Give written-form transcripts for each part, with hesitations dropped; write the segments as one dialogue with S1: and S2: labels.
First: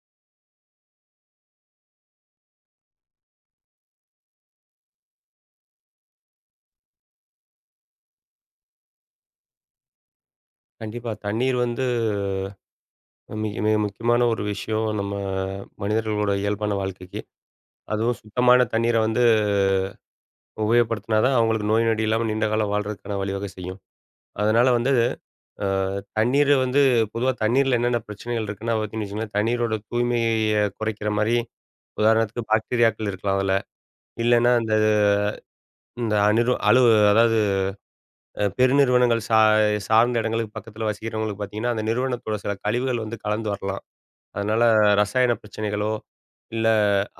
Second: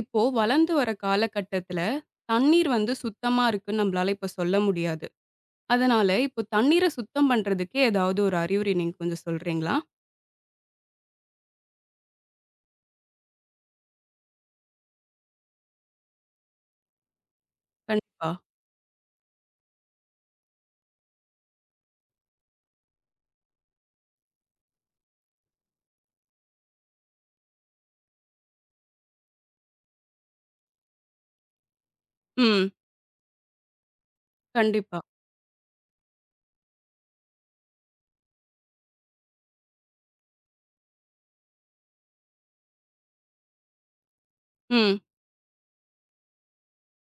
S1: இப்போ வளர்ந்து வர காலகட்டத்துல தண்ணீர் வந்து சுத்தமா இருக்குன்னு நம்மளால இப்ப சொல்ல முடியாது. அதனால இப்போ தண்ணீர சுத்தம் பண்றதுக்கு ஏதாவது ஒரு அறிவுரை நீங்க கொஞ்சம் சொல்றீங்களா?
S2: கண்டிப்பா. தண்ணீர் வந்து மிக மிக முக்கியமான ஒரு விஷயம் நம்ம மனிதர்களோட இயல்பான வாழ்க்கைக்கு. அதுவும்
S1: கண்டிப்பா.
S2: சுத்தமான தண்ணீர வந்து உபயோகப்படுத்தினா தான் அவங்களுக்கு நோய் நொடி இல்லாம நீண்ட காலம் வாழ்றதுக்கான வழிவகை செய்யும். அதனால வந்து அ தண்ணீர் வந்து பொதுவா தண்ணீர்ல என்னென்ன பிரச்சனைகள் இருக்குன்னா பார்த்தீங்கன்னு வச்சுக்கோங்களேன், தண்ணீரோட தூய்மைய குறைக்கிற மாரி உதாரணத்துக்கு
S1: ம்.
S2: பாக்டீரியாக்கள் இருக்கலாம் அதுல. இல்லன்னா இந்த
S1: கண்டிப்பா.
S2: இந்த அணிறு அலு அதாவது பெருநிறுவனங்கள் சார்ந்த இடங்களுக்கு பக்கத்தில வசிக்கிறவங்களுக்கு பார்த்தீங்கன்னா, அந்த நிறுவனத்தோட சில கழிவுகள் வந்து கலந்து வரலாம். அதனால
S1: ம்.
S2: ரசாயன பிரச்சனைகளோ, இல்ல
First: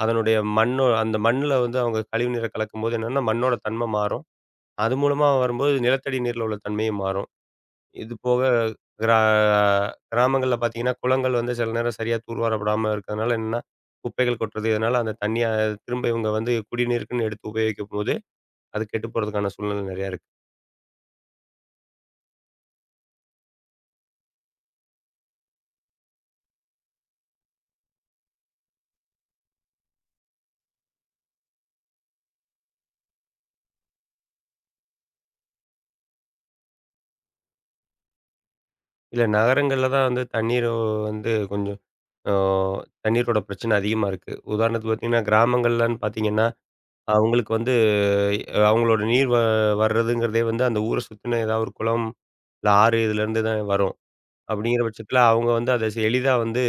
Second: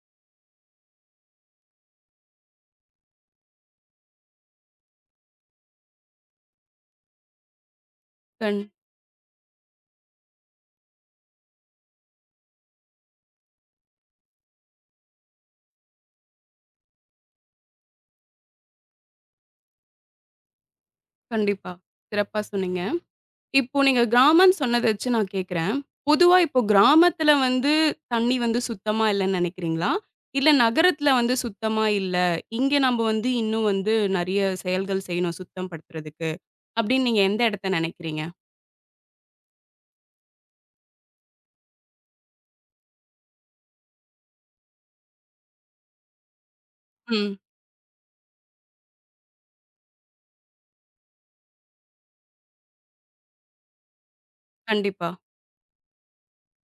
S2: அதனுடைய மண்ணோ அந்த மண்ணுல வந்து அவங்க கழிவு நீரை கலக்கும்போது என்னன்னா, மண்ணோட தன்மை மாறும். அது மூலமா வரும்போது நிலத்தடி நீர்ல உள்ள தன்மையும் மாறும். இது போக
S1: கண்
S2: கிரா கிராமங்கள்ல பார்த்தீங்கன்னா, குளங்கள் வந்து சில நேரம் சரியா தூர்வாரப்படாம இருக்கிறதுனால என்னன்னா, குப்பைகள் கொட்டுறது. இதனால அந்த தண்ணிய திரும்ப இவங்க வந்து குடிநீருக்குன்னு எடுத்து உபயோகிக்கும்போது, அது கெட்டு போறதுக்கான சூழ்நிலை நெறையா இருக்கு.
S1: கண்டிப்பா. சிறப்பா சொன்னீங்க. இப்போ நீங்க கிராமம்ன்னு சொன்னத வச்சு நான் கேட்கிறேன். பொதுவா இப்போ கிராமத்துல வந்து தண்ணி வந்து சுத்தமா இல்லன்னு நினைக்கிறீங்களா? இல்ல நகரத்துல வந்து சுத்தமா இல்ல. இங்க நம்ம வந்து இன்னும் வந்து நெறைய செயல்கள் செய்யணும் சுத்தம் படுத்துறதுக்கு. அப்படின்னு நீங்க எந்த இடத்த நினைக்கிறீங்க?
S2: இல்ல நகரங்கள்ல தான் வந்து தண்ணீர் வந்து கொஞ்சம் அ தண்ணீரோட பிரச்சனை அதிகமா இருக்கு. உதாரணத்துக்கு பார்த்தீங்கன்னா, கிராமங்கள்லன்னு பார்த்தீங்கன்னா
S1: ம்.
S2: அவங்களுக்கு வந்து அ அவங்களோட நீர் வர்றதுங்கிறதே வந்து அந்த ஊர சுத்தின ஏதாவது ஒரு குளம், இல்ல ஆறு இதுலேருந்து தான் வரும். அப்படிங்கிற
S1: கண்டிப்பா.
S2: பட்சத்தில அவங்க வந்து அத எளிதா வந்து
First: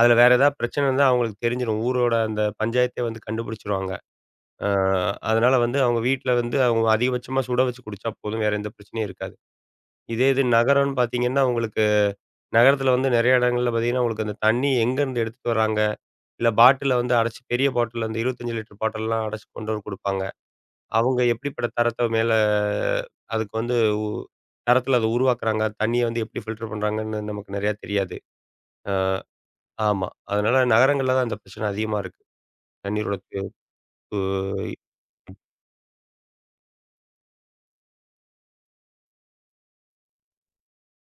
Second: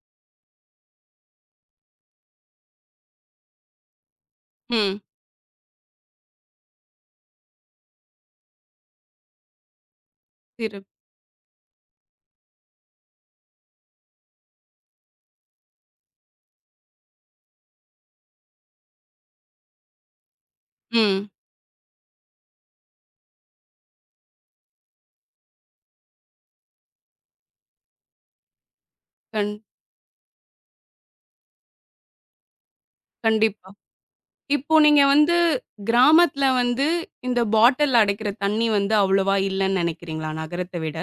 S2: அதில வேற ஏதாவது பிரச்சனை இருந்தா அவங்களுக்கு தெரிஞ்சிரும். ஊரோட அந்த பஞ்சாயத்தே வந்து கண்டுபிடிச்சுருவாங்க. அ
S1: ம்.
S2: அதனால வந்து அவங்க வீட்ல வந்து அவங்க அதிகபட்சமா சுட வச்சு குடிச்சா போதும். வேற எந்த பிரச்சனையும் இருக்காது. இது
S1: சிறப்
S2: நகரம்னு பார்த்தீங்கன்னா, உங்களுக்கு நகரத்தில வந்து நெறைய இடங்கள்ல பார்த்தீங்கன்னா, உங்களுக்கு அந்த தண்ணி எங்கேருந்து எடுத்துட்டு வராங்க, இல்ல பாட்டில வந்து அடைச்சு பெரிய பாட்டில் அந்த 25 லிட்டர் பாட்டில்லாம் அடைச்சு கொண்டு வந்து குடுப்பாங்க. அவங்க
S1: ம்.
S2: எப்படிப்பட்ட தரத்த மேல அதுக்கு வந்து உ தரத்தில அத உருவாக்குறாங்க. தண்ணிய வந்து எப்படி ஃபில்டர் பண்றாங்கன்னு நமக்கு நெறையா தெரியாது. அ
S1: கண்
S2: ஆமா. அதனால நகரங்கள்ல தான் அந்த பிரச்சனை அதிகமா இருக்கு. தண்ணீரோட
S1: கண்டிப்பா. இப்போ நீங்க வந்து கிராமத்துல வந்து இந்த பாட்டில் அடைக்கிற தண்ணி வந்து அவ்வளவா இல்லன்னு நெனைக்கிறீங்களா? நகரத்த விட.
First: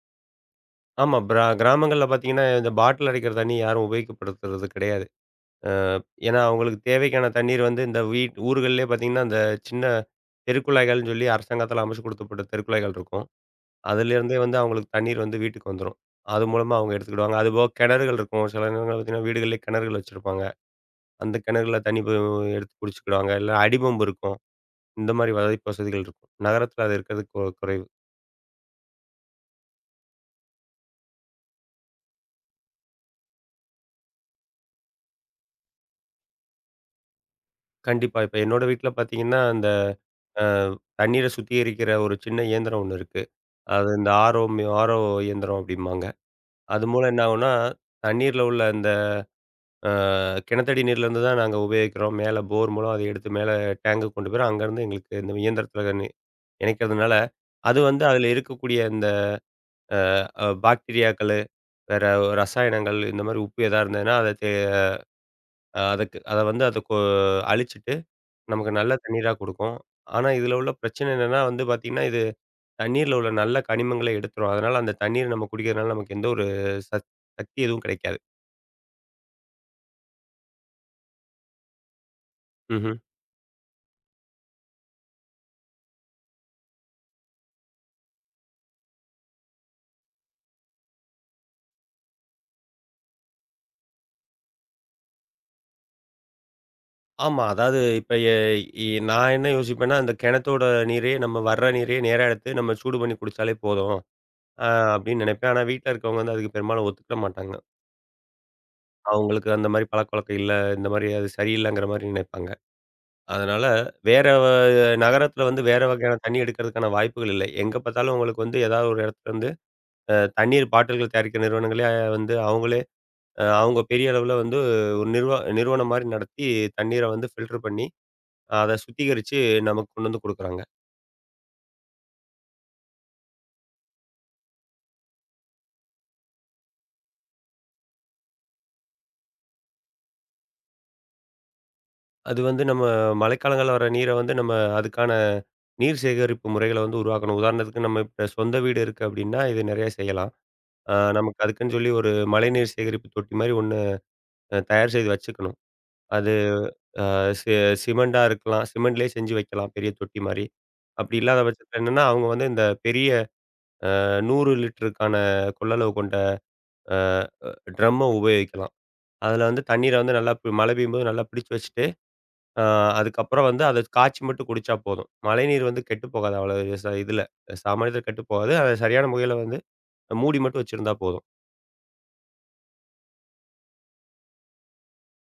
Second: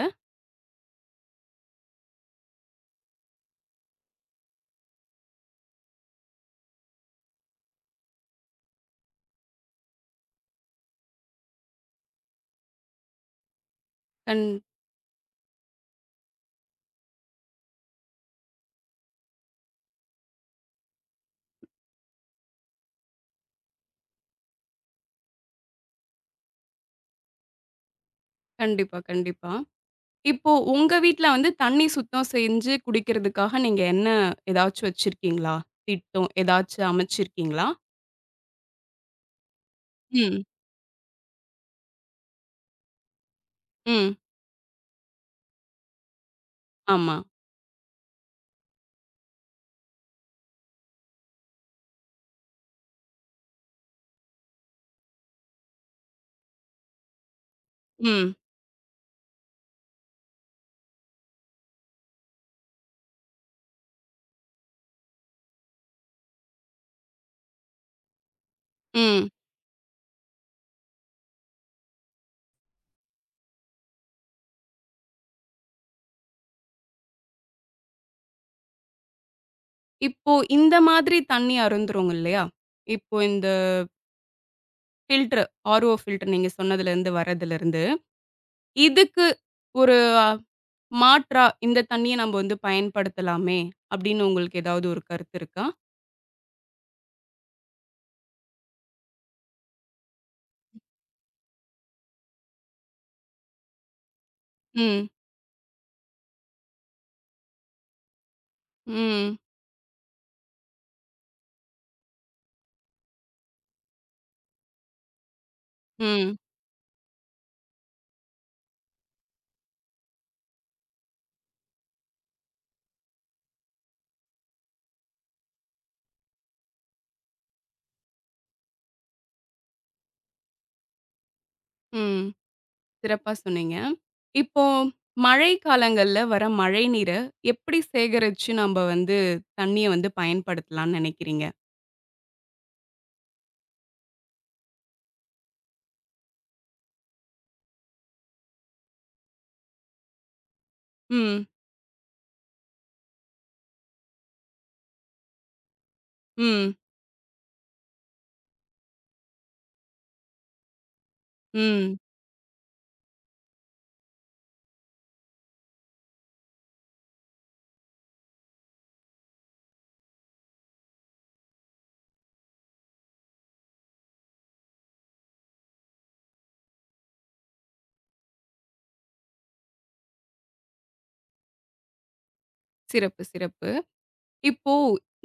S2: ஆமா. கிராமங்கள்ல பார்த்தீங்கன்னா, இந்த பாட்டில் அடைக்கிற தண்ணி யாரும் உபயோகப்படுத்துறது கிடையாது. அ ஏன்னா அவங்களுக்கு தேவைக்கான தண்ணீர் வந்து இந்த ஊர்கள்லயே பார்த்தீங்கன்னா, அந்த சின்ன தெருக்குழாய்கள்னு சொல்லி அரசாங்கத்தால அமைச்சு குடுத்தப்பட்ட தெருக்குழாய்கள் இருக்கும். அதுலேருந்தே
S1: கண்
S2: வந்து அவங்களுக்கு தண்ணீர் வந்து வீட்டுக்கு வந்துரும். அது மூலமா அவங்க எடுத்துக்கிடுவாங்க. அதுபோக கிணறுகள் இருக்கும். சில நேரங்கள்ல பார்த்தீங்கன்னா, வீடுகள்லயே கிணறுகள் வச்சிருப்பாங்க. அந்த கிணறுல தண்ணி எடுத்து குடிச்சுக்கிடுவாங்க. இல்ல அடி பம்ப் இருக்கும். இந்த மாரி வாய்ப்பு வசதிகள் இருக்கும். நகரத்தில அது இருக்கிறது குறைவு.
S1: கண்டிப்பா, கண்டிப்பா. இப்போ உங்க வீட்ல வந்து தண்ணி சுத்தம் செஞ்சு குடிக்கிறதுக்காக நீங்க என்ன ஏதாச்சும் வச்சிருக்கீங்களா? திட்டம் ஏதாச்சும் அமைச்சிருக்கீங்களா?
S2: கண்டிப்பா. இப்ப என்னோட வீட்ல பார்த்தீங்கன்னா, அந்த
S1: ம்.
S2: அ தண்ணீர சுத்திகரிக்கிற ஒரு சின்ன இயந்திரம் ஒண்ணு இருக்கு. அது இந்த
S1: ம்.
S2: ஆரோ, ஆரோ இயந்திரம் அப்படிம்பாங்க. அது மூலம்
S1: ஆமா.
S2: என்ன ஆகும்னா, தண்ணீர்ல உள்ள அ கிணத்தடி நீர்லேருந்து தான் நாங்க உபயோகிக்கிறோம். மேல போர் மூலம் அதை எடுத்து மேல டேங்குக்கு கொண்டு போயிறோம். அங்கேருந்து எங்களுக்கு இந்த இயந்திரத்தில இணைக்கிறதுனால, அது வந்து அதில
S1: ம்.
S2: இருக்கக்கூடிய இந்த அ அ பாக்டீரியாக்களு, வேற ரசாயனங்கள் இந்த மாரி உப்பு எதா இருந்ததுன்னா, அத அதுக்கு அத வந்து அத அழிச்சிட்டு நமக்கு நல்ல
S1: ம்.
S2: தண்ணீரா குடுக்கும். ஆனா, இதில உள்ள பிரச்சனை என்னன்னா வந்து பார்த்தீங்கன்னா, இது தண்ணீர்ல உள்ள நல்ல கனிமங்கள எடுத்துரும். அதனால அந்த தண்ணீர் நம்ம குடிக்கிறதுனால நமக்கு எந்த ஒரு சத் சக்தி எதுவும் கிடைக்காது.
S1: இப்போ இந்த மாதிரி தண்ணி அருந்துறோங்க இல்லையா?
S2: ம்ஹ்ம்.
S1: இப்போ இந்த ஃபில்டர், ஆர்ஓ ஃபில்டர் நீங்க சொன்னதுலருந்து வரதுலருந்து. இதுக்கு ஒரு அஹ், மாற்றா, இந்த தண்ணீய நம்ம வந்து பயன்படுத்தலாமே! அப்படின்னு உங்களுக்கு ஏதாவது ஒரு கருத்து இருக்கா?
S2: ஆமா. அதாவது இப்ப எ இ நான் என்ன யோசிப்பேன்னா, அந்த கிணத்தோட நீரே நம்ம வர்ற நீரே நேரா எடுத்து நம்ம சூடு பண்ணி குடிச்சாலே போதும். அ
S1: ம்.
S2: அப்படின்னு நினைப்பேன். ஆனா வீட்ல இருக்கவங்க வந்து அதுக்கு பெரும்பாலும் ஒத்துக்கிட மாட்டாங்க.
S1: ம்.
S2: அவங்களுக்கு அந்த மாரி பழக்கவழக்கம் இல்ல. இந்த மாரி அது சரியில்லங்கிற மாரி நினைப்பாங்க. அதனால வேற நகரத்துல வந்து வேற வகையான
S1: ம்.
S2: தண்ணி எடுக்கிறதுக்கான வாய்ப்புகள் இல்லை. எங்க பார்த்தாலும் உங்களுக்கு வந்து ஏதாவது ஒரு இடத்துல வந்து தண்ணீர் பாட்டில்கள் தயாரிக்கிற நிறுவனங்களே வந்து அவங்களே அவங்க பெரிய அளவுல வந்து ஒரு நிறுவனம் மாரி நடத்தி தண்ணீர வந்து ஃபில்டர் பண்ணி அத சுத்திகரிச்சு நமக்கு கொண்டு வந்து குடுக்குறாங்க.
S1: ம். சிறப்பா சொன்னீங்க. இப்போ மழை காலங்கள்ல வர மழை நீர எப்படி சேகரிச்சு நம்ப வந்து தண்ணீய வந்து பயன்படுத்தலாம்ன்னு நினைக்கிறீங்க?
S2: அது வந்து நம்ம மழைக்காலங்கள்ல வர நீர வந்து நம்ம அதுக்கான நீர் சேகரிப்பு முறைகள வந்து உருவாக்கணும். உதாரணத்துக்கு நம்ம இப்ப சொந்த வீடு இருக்கு அப்டின்னா, இது நெறைய செய்யலாம். நமக்கு
S1: ம்.
S2: அதுக்குன்னு சொல்லி ஒரு மழைநீர் சேகரிப்பு தொட்டி மாரி ஒண்ணு தயார் செய்து வச்சுக்கணும். அது
S1: ம்.
S2: சி சிமெண்டா இருக்கலாம். சிமெண்ட்லேயே செஞ்சு வைக்கலாம் பெரிய தொட்டி மாரி. அப்டி இல்லாத பட்சத்தில
S1: ம்.
S2: என்னன்னா, அவங்க வந்து இந்த பெரிய 100 லிட்டருக்கான கொள்ளளவு கொண்ட அ ட்ரம்ம உபயோகிக்கலாம். அதுல வந்து தண்ணீர வந்து நல்லா மழை பெய்யும்போது நல்லா பிடிச்சு வச்சுட்டு ஆ அதுக்கப்புறம் வந்து அத காய்ச்சி மட்டும் குடிச்சா போதும். மழைநீர் வந்து கெட்டு போகாது அவ்வளவு இதுல. சாமானியத்துல கெட்டு போகாது. அத சரியான முறையில வந்து மூடி மட்டும் வச்சிருந்தா போதும்.
S1: சிறப்பு, சிறப்பு. இப்போ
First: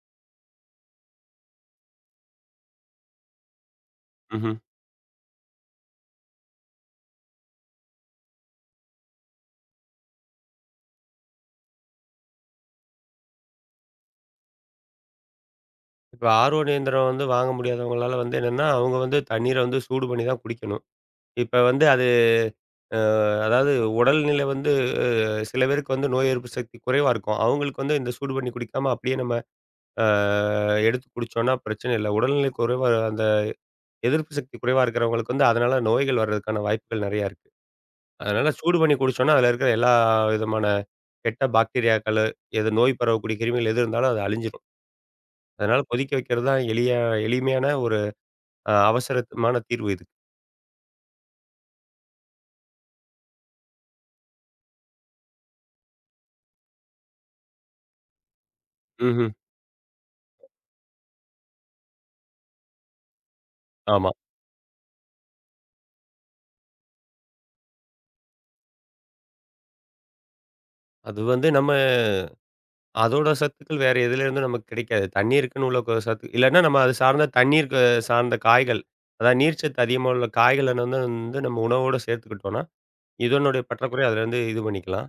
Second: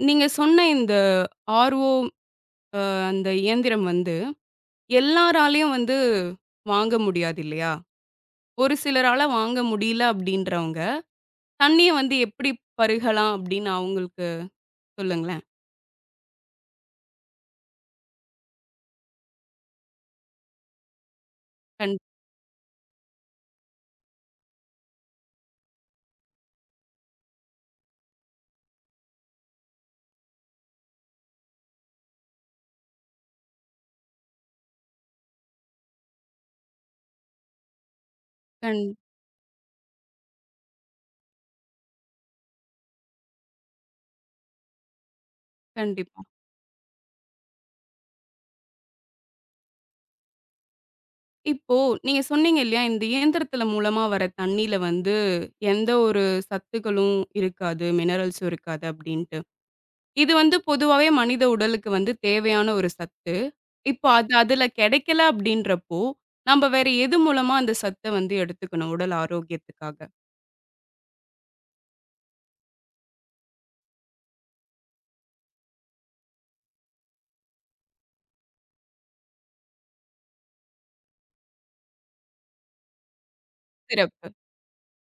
S1: நீங்க சொன்ன இந்த ஆர்ஓ அந்த இயந்திரம் வந்து
S2: ம்ஹ்ம்.
S1: எல்லாராலயும் வந்து வாங்க முடியாது இல்லையா? ஒரு சிலரால வாங்க முடியல அப்படின்றவங்க, தண்ணீய வந்து எப்படி பருகலாம் அப்படின்னு அவங்களுக்கு சொல்லுங்களேன்?
S2: இப்ப ஆர்ஓ இயந்திரம் வந்து வாங்க முடியாதவங்களால வந்து என்னன்னா, அவங்க வந்து தண்ணீர வந்து சூடு பண்ணி தான் குடிக்கணும். இப்ப வந்து
S1: கண்
S2: அது அ அதாவது உடல்நிலை வந்து சில பேருக்கு வந்து நோய் எதிர்ப்பு சக்தி குறைவா இருக்கும். அவங்களுக்கு வந்து இந்த சூடு பண்ணி குடிக்காம அப்படியே நம்ம அ எடுத்து குடிச்சோம்னா பிரச்சனை இல்ல. உடல்நிலை குறைவா அந்த எதிர்ப்பு சக்தி குறைவா இருக்கிறவங்களுக்கு வந்து அதனால நோய்கள் வர்றதுக்கான வாய்ப்புகள் நெறையா இருக்கு. அதனால சூடு
S1: கண்
S2: பண்ணி குடிச்சோம்னா, அதுல இருக்கிற எல்லா விதமான கெட்ட பாக்டீரியாக்களு, எது நோய் பரவக்கூடிய கிருமிகள் எது இருந்தாலும் அது அழிஞ்சிரும். அதனால கொதிக்க
S1: கண்டிப்பா.
S2: வைக்கிறது தான் எளிய எளிமையான ஒரு அவசரமான தீர்வு இதுக்கு.
S1: இப்போ நீங்க சொன்னீங்க இல்லையா? இந்த இயந்திரத்தில மூலமா வர தண்ணீல வந்து எந்த ஒரு சத்துக்களும் இருக்காது, மினரல்ஸும் இருக்காது
S2: ம்ஹ்ம்.
S1: அப்படின்ட்டு. இது வந்து பொதுவாவே மனித உடலுக்கு வந்து தேவையான ஒரு சத்து. இப்போ
S2: ஆமா.
S1: அது அதுல கிடைக்கல அப்படின்றப்போ, நம்ப வேற எது மூலமா அந்த சத்த வந்து எடுத்துக்கணும் உடல் ஆரோக்கியத்துக்காக?
S2: அது வந்து நம்ம அதோட சத்துக்கள் வேற எதுலேருந்தும் நமக்கு கிடைக்காது. தண்ணீருக்குன்னு உள்ள சத்து இல்லன்னா நம்ம அது சார்ந்த தண்ணீருக்கு சார்ந்த காய்கள், அதாவது நீர்ச்சத்து அதிகமா உள்ள காய்கள வந்து வந்து நம்ம உணவோட சேர்த்துக்கிட்டோம்னா, இதனுடைய பற்றாக்குறைய
S1: சிறப்பு.
S2: அதுலேருந்து இது பண்ணிக்கலாம்.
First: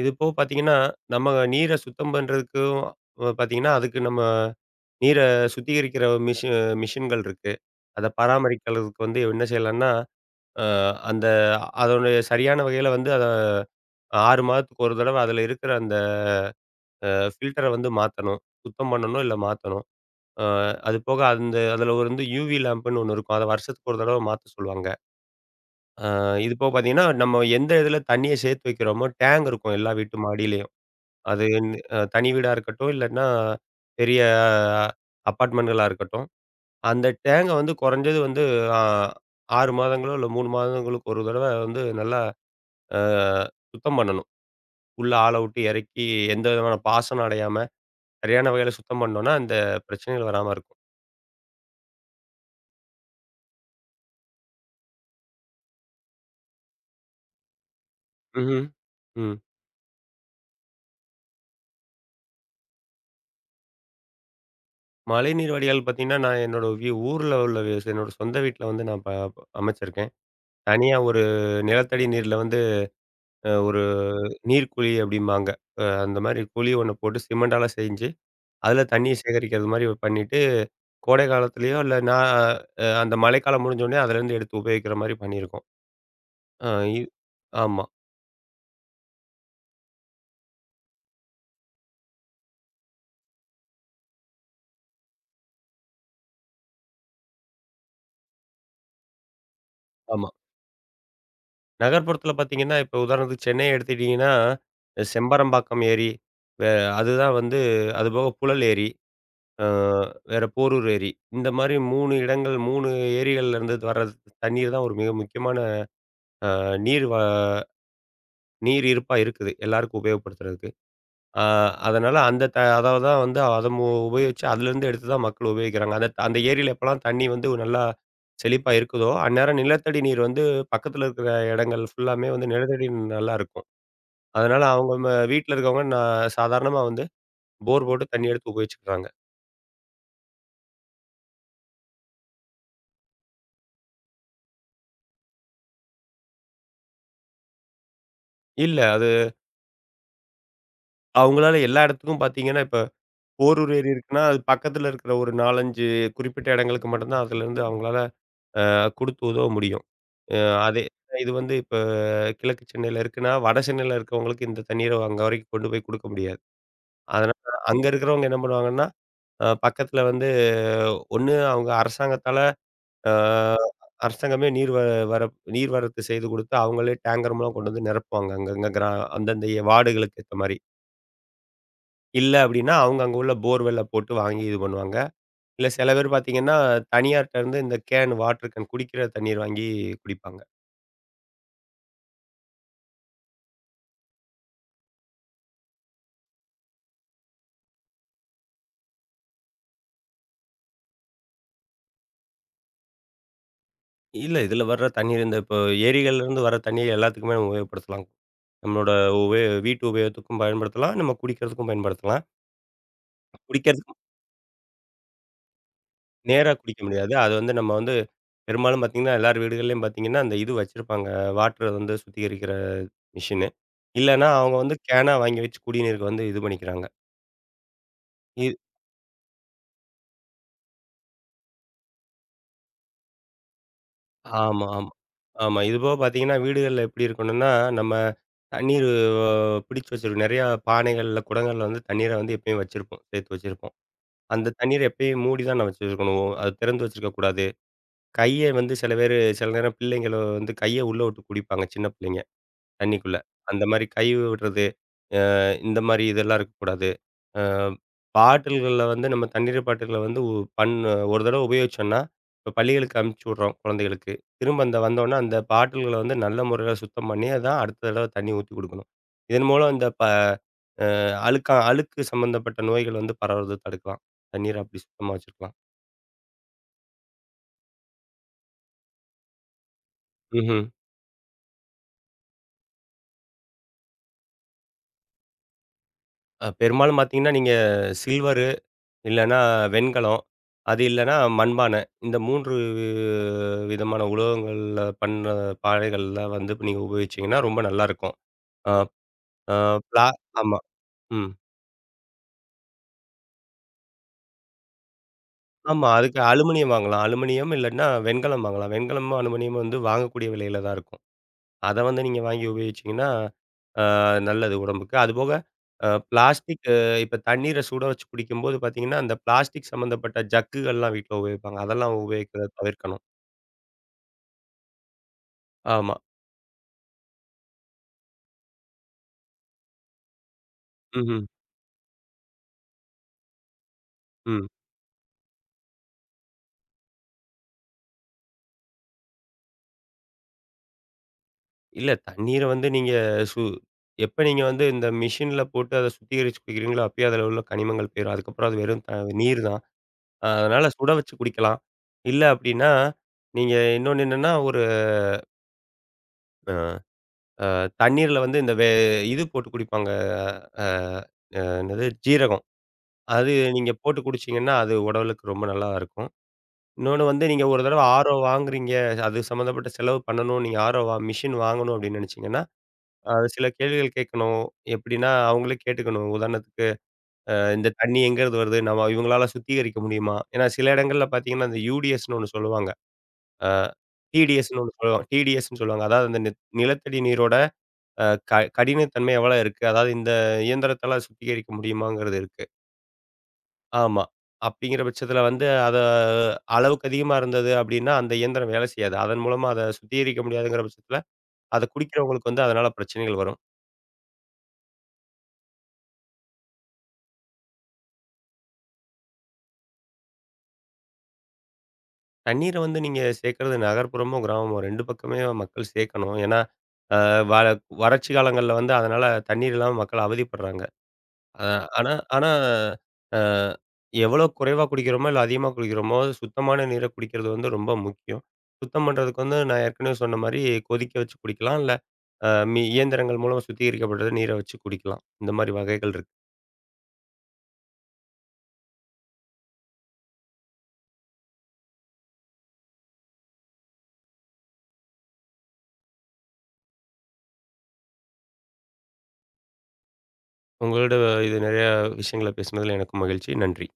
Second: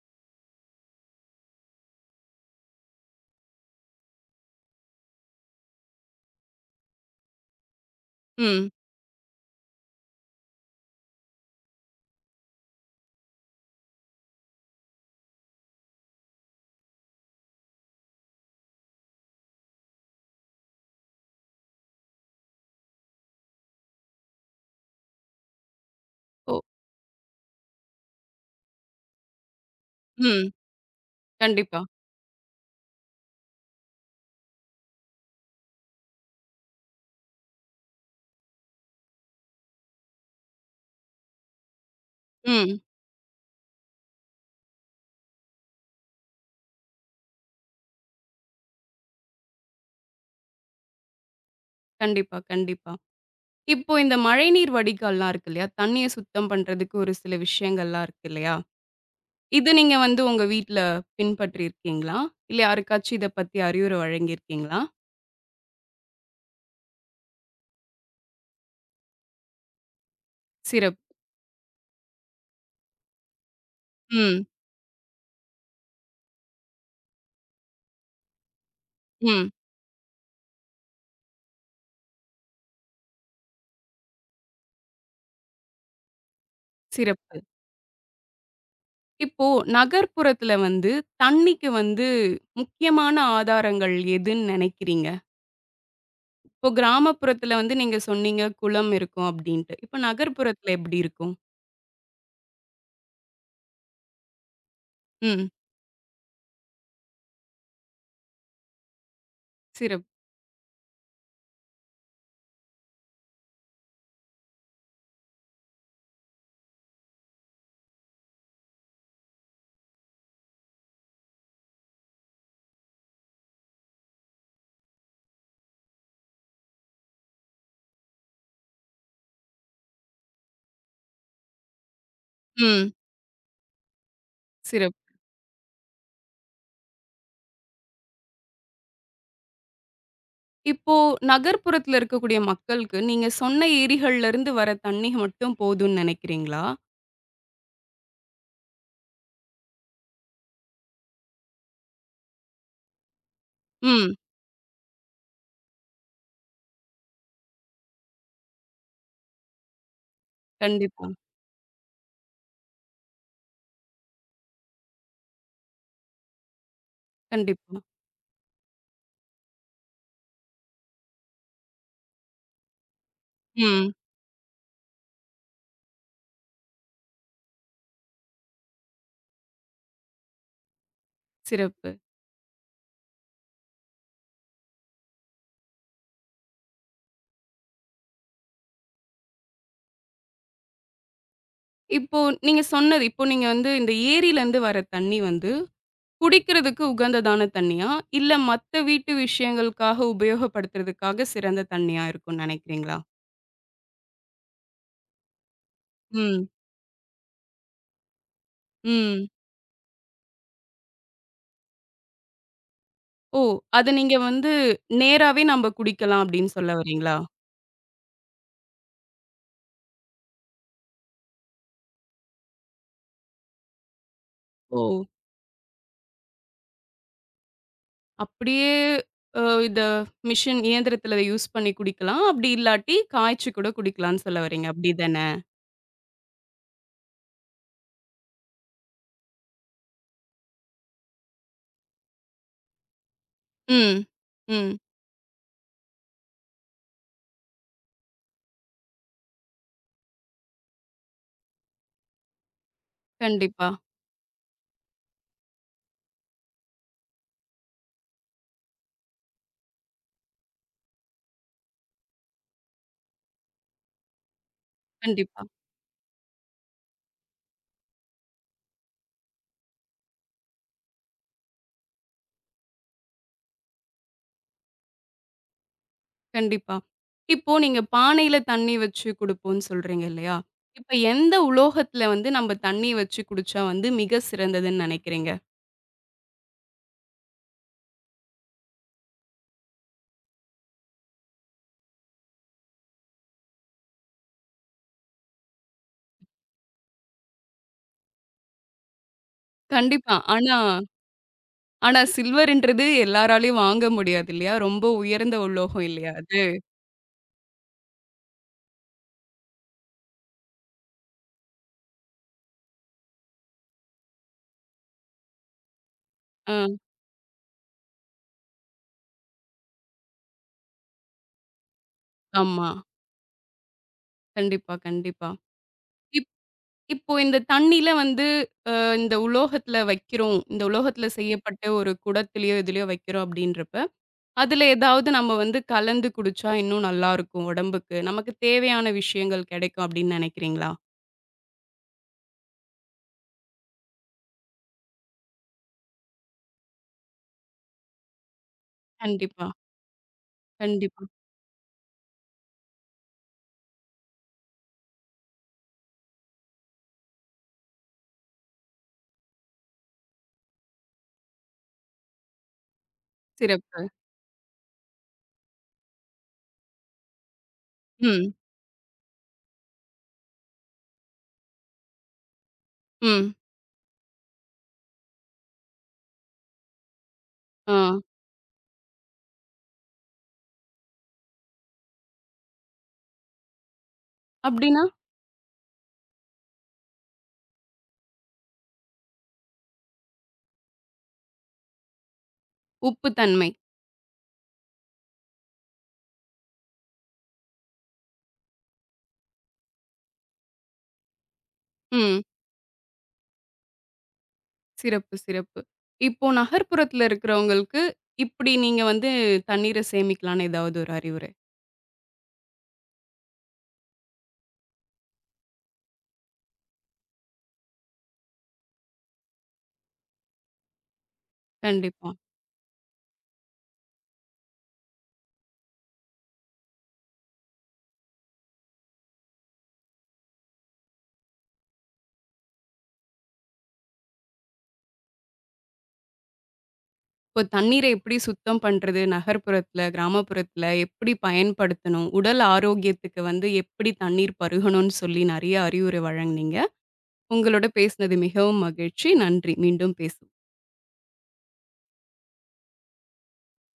S2: இது போக பார்த்தீங்கன்னா, நம்ம நீர சுத்தம் பண்றதுக்கும் பார்த்தீங்கன்னா, அதுக்கு நம்ம நீர சுத்திகரிக்கிற மிஷின்கள் இருக்கு. அத
S1: ம்.
S2: பராமரிக்கிறதுக்கு வந்து என்ன செய்யலான்னா, அ அந்த அதனுடைய சரியான வகையில வந்து அத 6 மாதத்துக்கு ஒரு தடவ அதில இருக்கிற அந்த ஃபில்டர வந்து மாத்தணும். சுத்தம் பண்ணணும் இல்ல மாத்தணும். அ அது போக அந்த அதில வந்து யூவி லேம்ப்ன்னு ஒண்ணு இருக்கும். அத வருஷத்துக்கு ஒரு தடவ மாத்த சொல்லுவாங்க. அ இது
S1: ஓ!
S2: போக பார்த்தீங்கன்னா, நம்ம எந்த இதில தண்ணிய சேர்த்து வைக்கிறோமோ, டேங்க் இருக்கும் எல்லா வீட்டு
S1: ம்.
S2: மாடியிலயும். அது
S1: கண்டிப்பா.
S2: தனி வீடா இருக்கட்டும், இல்லாட்டினா பெரிய அ அபார்ட்மெண்ட்களா இருக்கட்டும். அந்த தேங்கா வந்து குறைஞ்சது வந்து ஆ 6 மாதங்களோ இல்ல 3 மாதங்களுக்கு ஒரு தடவ வந்து நல்லா
S1: ம்.
S2: அ சுத்தம் பண்ணணும். உள்ள ஆள விட்டு இறக்கி எந்த விதமான பாசனம் அடையாம சரியான வகையில சுத்தம் பண்ணோம்னா, அந்த பிரச்சனைகள் வராம இருக்கும்.
S1: கண்டிப்பா, கண்டிப்பா. இப்போ இந்த மழைநீர் வடிகால்லாம் இருக்கு இல்லையா? தண்ணீய சுத்தம் பண்றதுக்கு ஒரு சில விஷயங்கள்லாம் இருக்கு இல்லையா?
S2: ம்ஹ்ம். ம்.
S1: இது நீங்க வந்து உங்க வீட்ல பின்பற்றியிருக்கீங்களா? இல்ல யாருக்காச்சும் இத பத்தி அறிவுரை வழங்கியிருக்கீங்களா?
S2: மழைநீர் வடிகால் பார்த்தீங்கன்னா, நான் என்னோட ஊர்ல உள்ள என்னோட சொந்த வீட்ல வந்து நான் ப ப- அமைச்சிருக்கேன். தனியா
S1: சிறப்பு.
S2: ஒரு நிலத்தடி நீர்ல வந்து ஒரு
S1: ம்,
S2: நீர்க்குழி அப்படிம்பாங்க. அந்த மாரி குழி ஒண்ணு போட்டு சிமெண்டால செஞ்சு, அதில தண்ணீய
S1: ம்.
S2: சேகரிக்கிறது மாரி பண்ணிட்டு கோடை காலத்துலயோ இல்ல நான் அந்த மழைக்காலம் முடிஞ்சோனே அதுலேருந்து எடுத்து உபயோகிக்கிற மாரி பண்ணியிருக்கோம். அ இ
S1: சிறப்பு.
S2: ஆமா,
S1: இப்போ நகர்ப்புறத்துல வந்து தண்ணிக்கு வந்து முக்கியமான ஆதாரங்கள் எதுன்னு நெனைக்கிறீங்க? இப்போ கிராமப்புறத்துல வந்து நீங்க சொன்னீங்க குளம் இருக்கும் அப்டின்ட்டு. இப்ப
S2: ஆமா.
S1: நகர்ப்புறத்துல எப்டி இருக்கும்?
S2: நகர்ப்புறத்தில பார்த்தீங்கன்னா, இப்ப உதாரணத்துக்கு சென்னைய எடுத்துக்கிட்டீங்கன்னா,
S1: ம்.
S2: செம்பரம்பாக்கம் ஏரி, வே அதுதான் வந்து அதுபோக புழல் ஏரி, அ
S1: சிறப்பு.
S2: வேற போரூர் ஏரி. இந்த மாரி 3 இடங்கள் 3 ஏரிகள்லேருந்து வர்ற தண்ணீர் தான் ஒரு மிக முக்கியமான அஹ், நீர் வ நீர் இருப்பா இருக்குது. எல்லாருக்கும் உபயோகப்படுத்துறதுக்கு. ஆ அதனால அந்த அத தான் வந்து அத உபயோகிச்சு அதுலேருந்து எடுத்து தான் மக்கள் உபயோகிக்கிறாங்க. அந்த அந்த ஏரியில எப்பலாம் தண்ணி வந்து நல்லா செழிப்பா இருக்குதோ, அந்நேரம் நிலத்தடி நீர் வந்து பக்கத்தில இருக்கிற இடங்கள் ஃபுல்லாமே வந்து நிலத்தடி
S1: ம்.
S2: நீர் நல்லா இருக்கும். அதனால அவங்க
S1: சிறப்பு.
S2: வீட்ல இருக்கவங்க நான் சாதாரணமா வந்து போர் போட்டு தண்ணி எடுத்து உபயோகிச்சுக்கிறாங்க.
S1: இப்போ நகர்ப்புறத்துல இருக்கக்கூடிய மக்களுக்கு, நீங்க சொன்ன ஏரிகள்ல இருந்து வர தண்ணி மட்டும் போதும்னு நினைக்கிறீங்களா?
S2: இல்ல அது அவங்களால எல்லா இடத்துக்கும் பார்த்தீங்கன்னா, இப்ப போரூர் ஏரி
S1: ம்.
S2: இருக்குன்னா, அது பக்கத்தில இருக்கிற ஒரு 4, 5 குறிப்பிட்ட இடங்களுக்கு மட்டும் தான் அதுலேருந்து அவங்களால குடுத்து உதவ முடியும். அ அதே
S1: கண்டிப்பா,
S2: இது வந்து இப்ப கிழக்கு சென்னையில இருக்குன்னா, வட சென்னையில இருக்கவங்களுக்கு இந்த தண்ணீர அங்க வரைக்கும் கொண்டு போய் குடுக்க முடியாது. அதனால
S1: கண்டிப்பா.
S2: அங்க இருக்கிறவங்க என்ன பண்ணுவாங்கன்னா, பக்கத்துல வந்து ஒண்ணு அவங்க அரசாங்கத்தால அ
S1: ம்.
S2: அரசாங்கமே நீர் வ வர நீர் வரத்து செய்து குடுத்து, அவங்களே டேங்கர் மூலம் கொண்டு வந்து நிரப்புவாங்க. அங்கங்க அந்தந்த வார்டுகளுக்கு ஏத்த மாரி.
S1: சிறப்பு.
S2: இல்ல அப்டின்னா, அவங்க அங்க உள்ள போர்வெல்ல போட்டு வாங்கி இது பண்ணுவாங்க. இல்ல சில பேர் பார்த்தீங்கன்னா, தனியார்ட்ட இருந்து இந்த கேன், வாட்டர் கேன் குடிக்கிற தண்ணீர் வாங்கி குடிப்பாங்க.
S1: இப்போ நீங்க சொன்னது இப்போ நீங்க வந்து இந்த ஏரியிலருந்து வர தண்ணி வந்து, குடிக்கிறதுக்கு உகந்ததான தண்ணியா? இல்ல மத்த வீட்டு விஷயங்களுக்காக உபயோகப்படுத்துறதுக்காக சிறந்த தண்ணியா இருக்கும்னு நினைக்கிறீங்களா?
S2: இல்ல இதுல வர்ற தண்ணீர் இந்த இப்போ ஏரிகள்ல இருந்து
S1: ம்.
S2: வர தண்ணீர் எல்லாத்துக்குமே நம்ம உபயோகப்படுத்தலாம். நம்மளோட
S1: ம்.
S2: வீட்டு உபயோகத்துக்கும் பயன்படுத்தலாம். நம்ம குடிக்கிறதுக்கும் பயன்படுத்தலாம்.
S1: ஓ! அத
S2: குடிக்கிறதுக்கு
S1: நீங்க வந்து நேராவே நம்ப குடிக்கலாம்
S2: நேரா
S1: அப்படின்னு சொல்ல
S2: குடிக்க முடியாது.
S1: வரீங்களா?
S2: அது வந்து நம்ம வந்து பெரும்பாலும் பார்த்தீங்கன்னா, எல்லார் வீடுகள்லயும் பார்த்தீங்கன்னா, அந்த இது வச்சிருப்பாங்க. வாட்டர வந்து சுத்திகரிக்கிற மிஷினு. இல்லன்னா, அவங்க வந்து
S1: ஓ!
S2: கேனா வாங்கி வச்சு குடிநீருக்கு வந்து இது பண்ணிக்கிறாங்க. இ
S1: அப்படியே அ இந்த மிஷின் இயந்திரத்துல அத யூஸ் பண்ணி குடிக்கலாம். அப்படி இல்லாட்டி காய்ச்சி கூட குடிக்கலாம்ன்னு சொல்ல
S2: ஆமா,
S1: வர்றீங்க.
S2: ஆமா.
S1: அப்படிதானே?
S2: ஆமா. இதுபோக பார்த்தீங்கன்னா, வீடுகள்ல எப்படி இருக்கணும்னா, நம்ம தண்ணீர் அ பிடிச்சு வச்சிருக்கோம். நெறையா பானைகள்ல, குடங்கள்ல வந்து தண்ணீர வந்து எப்பயும் வச்சிருப்போம். சேர்த்து வச்சிருப்போம்.
S1: ம்.
S2: அந்த
S1: ம்.
S2: தண்ணீர எப்பயும் மூடி தான் நான் வச்சிருக்கணும். அது திறந்து வச்சிருக்கக்கூடாது. கைய வந்து சில பேரு சில நேரம் பிள்ளைங்கள வந்து கைய உள்ள விட்டு குடிப்பாங்க சின்ன பிள்ளைங்க, தண்ணிக்குள்ள. அந்த
S1: கண்டிப்பா,
S2: மாரி கை விடுறது, இந்த மாரி இதெல்லாம் இருக்கக்கூடாது. அ பாட்டில்கள்ல வந்து நம்ம தண்ணீர் பாட்டில்கள வந்து உ பண் ஒரு தடவ உபயோகிச்சோம்னா, இப்ப பள்ளிகளுக்கு அனுப்பிச்சு விடுறோம் குழந்தைகளுக்கு. திரும்ப அந்த வந்தோனே அந்த
S1: கண்டிப்பா,
S2: பாட்டில்கள வந்து நல்ல முறையில சுத்தம் பண்ணி தான் அடுத்த தடவ தண்ணி ஊத்தி குடுக்கணும். இதன் மூலம் இந்த ப அழுக்கா அழுக்கு சம்மந்தப்பட்ட நோய்கள் வந்து பரவுறத தடுக்கலாம். தண்ணீர அப்படி சுத்தமா வச்சுக்கலாம்.
S1: கண்டிப்பா. இப்போ நீங்க பானையில தண்ணி வச்சு குடுப்போம்ன்னு சொல்றீங்க இல்லையா?
S2: ம்ஹ்ம்.
S1: இப்ப எந்த உலோகத்துல வந்து நம்ம தண்ணி வச்சு குடிச்சா வந்து மிக சிறந்ததுன்னு நெனைக்கிறீங்க?
S2: பெரும்பாலும் பார்த்தீங்கன்னா, நீங்க சில்வர் இல்லன்னா வெண்கலம். அது இல்லன்னா மண்பானை. இந்த 3 விதமான உலோகங்கள்ல பண்ண பானைகள்ல வந்து நீங்க உபயோகிச்சீங்கன்னா ரொம்ப நல்லாருக்கும். அ அ பிளா
S1: கண்டிப்பா.
S2: ஆமா.
S1: ஆனா
S2: ம்.
S1: ஆனா சில்வர்ன்றது எல்லாராலயும் வாங்க முடியாது இல்லையா? ரொம்ப உயர்ந்த உலோகம்
S2: ஆமா.
S1: இல்லையா
S2: அதுக்கு
S1: அது?
S2: அலுமினியம் வாங்கலாம். அலுமினியம் இல்லன்னா வெண்கலம் வாங்கலாம். வெண்கலமும், அலுமினியமும் வந்து வாங்கக்கூடிய விலையில தான் இருக்கும். அத வந்து நீங்க வாங்கி உபயோகிச்சீங்கன்னா, அ நல்லது உடம்புக்கு. அதுபோக
S1: அ
S2: பிளாஸ்டிக் இப்ப தண்ணீர சுட வச்சு குடிக்கும்போது பார்த்தீங்கன்னா, அந்த பிளாஸ்டிக் சம்மந்தப்பட்ட ஜக்குகள்லாம் வீட்ல உபயோகிப்பாங்க. அதெல்லாம் உபயோகிக்கிறத
S1: ஆமா.
S2: தவிர்க்கணும்.
S1: கண்டிப்பா, கண்டிப்பா.
S2: ஆமா.
S1: இப் இப்போ இந்த தண்ணில வந்து இந்த உலோகத்துல வைக்கிறோம். இந்த உலோகத்துல
S2: ம்ஹ்ம்.
S1: செய்யப்பட்ட ஒரு குடத்துலயோ, இதுலயோ வைக்கிறோம் அப்படின்றப்ப,
S2: ம்.
S1: அதுல ஏதாவது நம்ம வந்து கலந்து குடிச்சா இன்னும் நல்லாருக்கும் உடம்புக்கு. நமக்கு தேவையான விஷயங்கள் கிடைக்கும் அப்படின்னு நினைக்கிறீங்களா?
S2: இல்ல தண்ணீர வந்து நீங்க சு எப்ப நீங்க வந்து இந்த மிஷின்ல போட்டு அத சுத்திகரிச்சு குடிக்கிறீங்களோ, அப்பயே அதில உள்ள கனிமங்கள் போயிரும். அதுக்கப்புறம் அது வெறும் நீர்
S1: கண்டிப்பா,
S2: தான். அதனால சுட
S1: கண்டிப்பா.
S2: வச்சு குடிக்கலாம். இல்ல அப்டின்னா, நீங்க இன்னொன்னு என்னன்னா, ஒரு அ தண்ணீர்ல வந்து இந்த இது போட்டு குடிப்பாங்க. அ அ என்னது ஜீரகம். அது நீங்க
S1: சிறப்பு.
S2: போட்டு குடிச்சீங்கன்னா, அது உடலுக்கு ரொம்ப நல்லா இருக்கும். இன்னொன்னு வந்து நீங்க ஒரு தடவ ஆரோ
S1: ம்,
S2: வாங்குறீங்க. அது சம்மந்தப்பட்ட செலவு பண்ணணும். நீங்க ஆரோ மிஷின் வாங்கணும் அப்டின்னு நெனச்சீங்கன்னா அது
S1: ம்.
S2: சில கேள்விகள் கேட்கணும். எப்படின்னா, அவங்களே கேட்டுக்கணும். உதாரணத்துக்கு, இந்த
S1: ஆ.
S2: தண்ணி எங்கேருந்து வருது? நம்ம இவங்களால சுத்திகரிக்க முடியுமா? ஏன்னா சில இடங்கள்ல பார்த்தீங்கன்னா, இந்த யுடிஎஸ்ன்னு ஒண்ணு சொல்லுவாங்க. அ டிடிஎஸ்ன்னு ஒண்ணு
S1: அப்படின்னா,
S2: சொல்லுவாங்க. டிடிஎஸ்ன்னு சொல்லுவாங்க. அதாவது அந்த நிலத்தடி நீரோட அ கடினத்தன்மை எவ்வளோ இருக்கு? அதாவது இந்த இயந்திரத்தால சுத்திகரிக்க முடியுமாங்கிறது இருக்கு.
S1: உப்பு தன்மை.
S2: ஆமா. அப்படிங்கிற பட்சத்தில வந்து அத அளவுக்கு அதிகமா இருந்தது அப்படின்னா, அந்த இயந்திரம் வேலை செய்யாது. அதன் மூலமா அத சுத்திகரிக்க முடியாதுங்கிற பட்சத்தில, அத
S1: ம்.
S2: குடிக்கிறவங்களுக்கு வந்து அதனால பிரச்சனைகள் வரும்.
S1: சிறப்பு, சிறப்பு. இப்போ நகர்ப்புறத்துல இருக்கிறவங்களுக்கு, இப்படி நீங்க வந்து தண்ணீர சேமிக்கலான்னு ஏதாவது ஒரு அறிவுரை?
S2: தண்ணீர வந்து நீங்க சேர்க்கிறது நகர்ப்புறமும், கிராமமும் 2 பக்கமே மக்கள் சேர்க்கணும். ஏன்னா, அ வ வறட்சி காலங்கள்ல வந்து அதனால தண்ணீர் இல்லாம மக்கள் அவதிப்படுறாங்க. அ ஆனா
S1: கண்டிப்பா.
S2: ஆனா அ எவ்வளோ குறைவா குடிக்கிறோமோ, இல்ல அதிகமா குடிக்கிறோமோ, சுத்தமான நீர குடிக்கிறது வந்து ரொம்ப முக்கியம். சுத்தம் பண்றதுக்கு வந்து நான் ஏற்கனவே சொன்ன மாரி கொதிக்க வச்சு குடிக்கலாம். இல்ல அ மி இயந்திரங்கள் மூலம் சுத்திகரிக்கப்பட்டது நீரை வச்சு குடிக்கலாம். இந்த மாரி வகைகள் இருக்கு.
S1: இப்போ தண்ணீரை எப்படி சுத்தம் பண்றது? நகர்ப்புறத்துல, கிராமப்புறத்துல எப்படி பயன்படுத்தணும்? உடல் ஆரோக்கியத்துக்கு வந்து எப்படி தண்ணீர் பருகணும்னு சொல்லி நெறைய அறிவுரை வழங்குனீங்க. உங்களோட பேசினது மிகவும் மகிழ்ச்சி. நன்றி. மீண்டும் பேச
S2: உங்களோட இது நெறைய விஷயங்கள பேசினதுல எனக்கும் மகிழ்ச்சி. நன்றி.